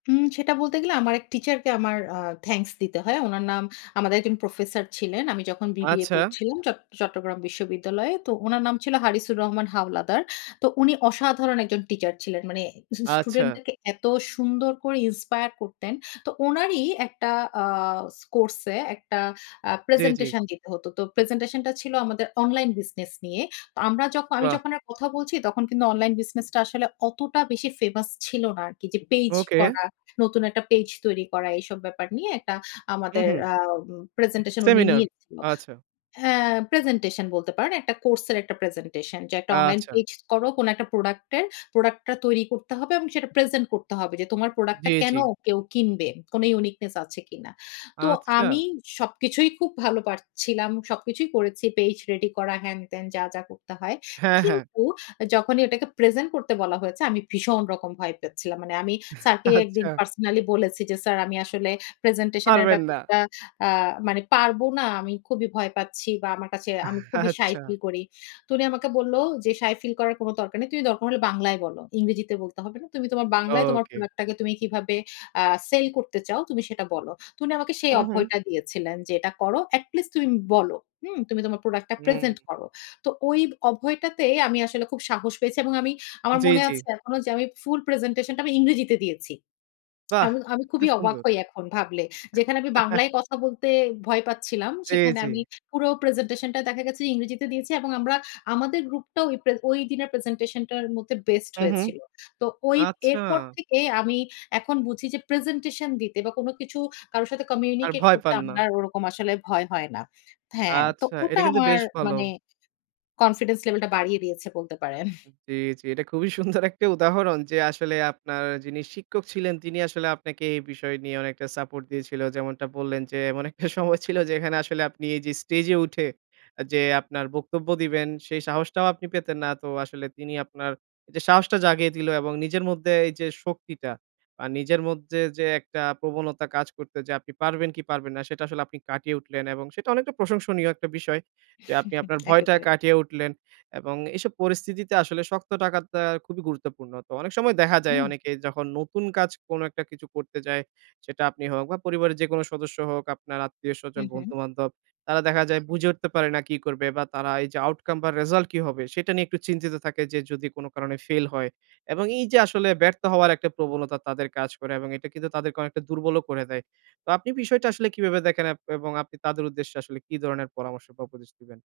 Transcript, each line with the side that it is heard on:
left: উম সেটা বলতে গেলে আমার এক টিচারকে আমার আ থ্যাংকস দিতে হয়। উনার নাম, আমাদের একজন প্রফেসর ছিলেন। আমি যখন বিবিএ
right: আচ্ছা।
left: পড়ছিলাম চট চট্টগ্রাম বিশ্ববিদ্যালয়ে। তো উনার নাম ছিল 'হারিসুর রহমান হাওলাদার।' তো উনি অসাধারণ একজন টিচার ছিলেন। মানে
right: আচ্ছা।
left: স্টুডেন্টদেরকে এত সুন্দর করে inspire করতেন। তো উনারই একটা আ কোর্স এ একটা আ
right: জি, জি।
left: প্রেজেন্টেশন দিতে হত। তো প্রেজেন্টেশনটা ছিল আমাদের অনলাইন বিজনেস নিয়ে। তো আমরা যক আমি
right: বাহ!
left: যখন আর কথা বলছি তখন কিন্তু অনলাইন বিজনেসটা আসলে অতটা বেশি ফেমাস ছিল না, আরকি যে পেজ
right: ওকে।
left: করা, নতুন একটা পেজ তৈরি করা এইসব ব্যাপার নিয়ে একটা আমাদের
right: উহু।
left: আম প্রেজেন্টেশন উনি
right: সেমিনার,
left: নিয়েছিল।
right: আচ্ছা।
left: হ্যাঁ, প্রেজেন্টেশন বলতে পারেন। একটা কোর্স এর একটা প্রেজেন্টেশন। যে একটা অনলাইন
right: আচ্ছা।
left: পেজ করো, কোন একটা প্রোডাক্ট এর। প্রোডাক্টটা তৈরি করতে হবে এবং সেটা প্রেজেন্ট করতে হবে যে তোমার প্রোডাক্টটা
right: জি,
left: কেন
right: জি।
left: কেউ কিনবে? কোন uniqueness আছে কিনা। তো আমি
right: আচ্ছা।
left: সবকিছুই খুব ভালো পারছিলাম। সবকিছুই করেছি। পেজ রেডি করা হ্যান-ত্যান যা, যা করতে হয়।
right: হ্যাঁ, হ্যাঁ।
left: কিন্তু যখনই ওইটাকে প্রেজেন্ট করতে বলা হয়েছে আমি ভীষণ রকম ভয় পাচ্ছিলাম। মানে আমি স্যারকে একদিন
right: আচ্ছা।
left: পার্সোনালি বলেছি যে স্যার "আমি আসলে প্রেজেন্টেশন এর
right: পারবেন না।
left: ব্যাপারটা আ মানে পারব না। আমি খুবই ভয় পাচ্ছি বা আমার কাছে আমি খুবই সাই
right: আচ্ছা।
left: ফিল করি।" তো উনি আমাকে বলল যে "সাই ফিল করার কোন দরকার নেই। তুমি দরকার হলে বাংলায় বলো। ইংরেজিতে বলতে হবে না। তুমি তোমার বাংলায় তোমার
right: ওকে।
left: প্রোডাক্ট টাকে তুমি কিভাবে আ সেল করতে চাও তুমি সেটা বলো।" তো উনি আমাকে সেই
right: হু, হু
left: অভয়টা দিয়েছিলেন যে "এটা করো। at least তুমি বলো। হুম? 'তুমি তোমার প্রোডাক্ট টা
right: হুম।
left: প্রেজেন্ট করো।" তো ওই অভয়টাতেই আমি আসলে খুব সাহস পেয়েছি এবং আমি আমার
right: জি,
left: মনে
right: জি।
left: আছে এখনো যে আমি ফুল প্রেজেন্টেশনটা আমি ইংরেজিতে দিয়েছি।
right: বাহ!
left: আমি আমি
right: এটা তো
left: খুবই অবাক
right: সুন্দর।
left: হই এখন ভাবলে। যেখানে আমি বাংলায় কথা বলতে ভয় পাচ্ছিলাম।
right: জি,
left: সেখানে
right: জি।
left: আমি পুরো প্রেজেন্টেশন টা দেখা গেছে ইংরেজিতে দিয়েছি। এবং আমরা আমাদের গ্রুপটাও ওই প্রে ঐ দিনের প্রেজেন্টেশনটার মধ্যে বেস্ট
right: হু, হু,
left: হয়েছিল। তো ঐ
right: আচ্ছা।
left: এরপর থেকে আমি এখন বুঝি যে প্রেজেন্টেশন দিতে বা কোন কিছু কারো সাথে
right: আর
left: কমিউনিকেট
right: ভয়
left: করতে
right: পান না।
left: আমার আর ওরকম আসলে ভয় হয় না। হ্যাঁ, তো
right: আচ্ছা
left: ওটা
right: এটা কিন্তু
left: আমার
right: বেশ ভালো।
left: মানে confidence level টা বাড়িয়ে দিয়েছে বলতে পারেন।
right: উ জি, জি। এটা খুবই সুন্দর একটা উদাহরণ যে আসলে আপনার যিনি শিক্ষক ছিলেন তিনি আসলে আপনাকে এই বিষয় নিয়ে অনেকটা সাপোর্ট দিয়েছিল। যেমনটা বললেন যে এমন একটা সময় ছিল যে এখানে আসলে আপনি এই যে স্টেজ এ উঠে যে, আপনার বক্তব্য দিবেন সেই সাহসটাও আপনি পেতেন না। তো আসলে তিনি আপনার যে সাহসটা জাগিয়ে দিলো এবং নিজের মধ্যে এই যে শক্তিটা বা নিজের মধ্যে, যে একটা প্রবণতা কাজ করত যে আপনি পারবেন কি পারবেন না সেটা আসলে আপনি কাটিয়ে উঠলেন এবং সেটা অনেকটা প্রশংসনীয় একটা বিষয় যে আপনি আপনার ভয়টা
left: একেবারে।
right: কাটিয়ে উঠলেন। এবং এসব পরিস্থিতিতে আসলে শক্ত থাকাটা খুবই গুরুত্বপূর্ণ। তো অনেক সময় দেখা যায়
left: হুম।
right: অনেকে যখন নতুন কাজ কোন একটা কিছু করতে যায়, সেটা আপনি হোক বা পরিবারের যেকোনো সদস্য হোক আপনার
left: হু,
right: আত্মীয়স্বজন
left: হু।
right: বন্ধু-বান্ধব। তারা দেখা যায় বুঝে উঠতে পারে না কি করবে বা তারা এই যে outcome বা রেজাল্ট কি হবে সেটা নিয়ে একটু চিন্তিত থাকে যে যদি কোন কারণে ফেইল হয়। এবং এই যে আসলে ব্যর্থ হওয়ার একটা প্রবণতা তাদের কাজ করে এবং এটা কিন্তু তাদেরকে অনেকটা দুর্বলও করে দেয়। তো আপনি বিষয়টা আসলে কিভাবে দেখেন, এব এবং আপনি তাদের উদ্দেশ্যে আসলে কি ধরনের পরামর্শ বা উপদেশ দিবেন?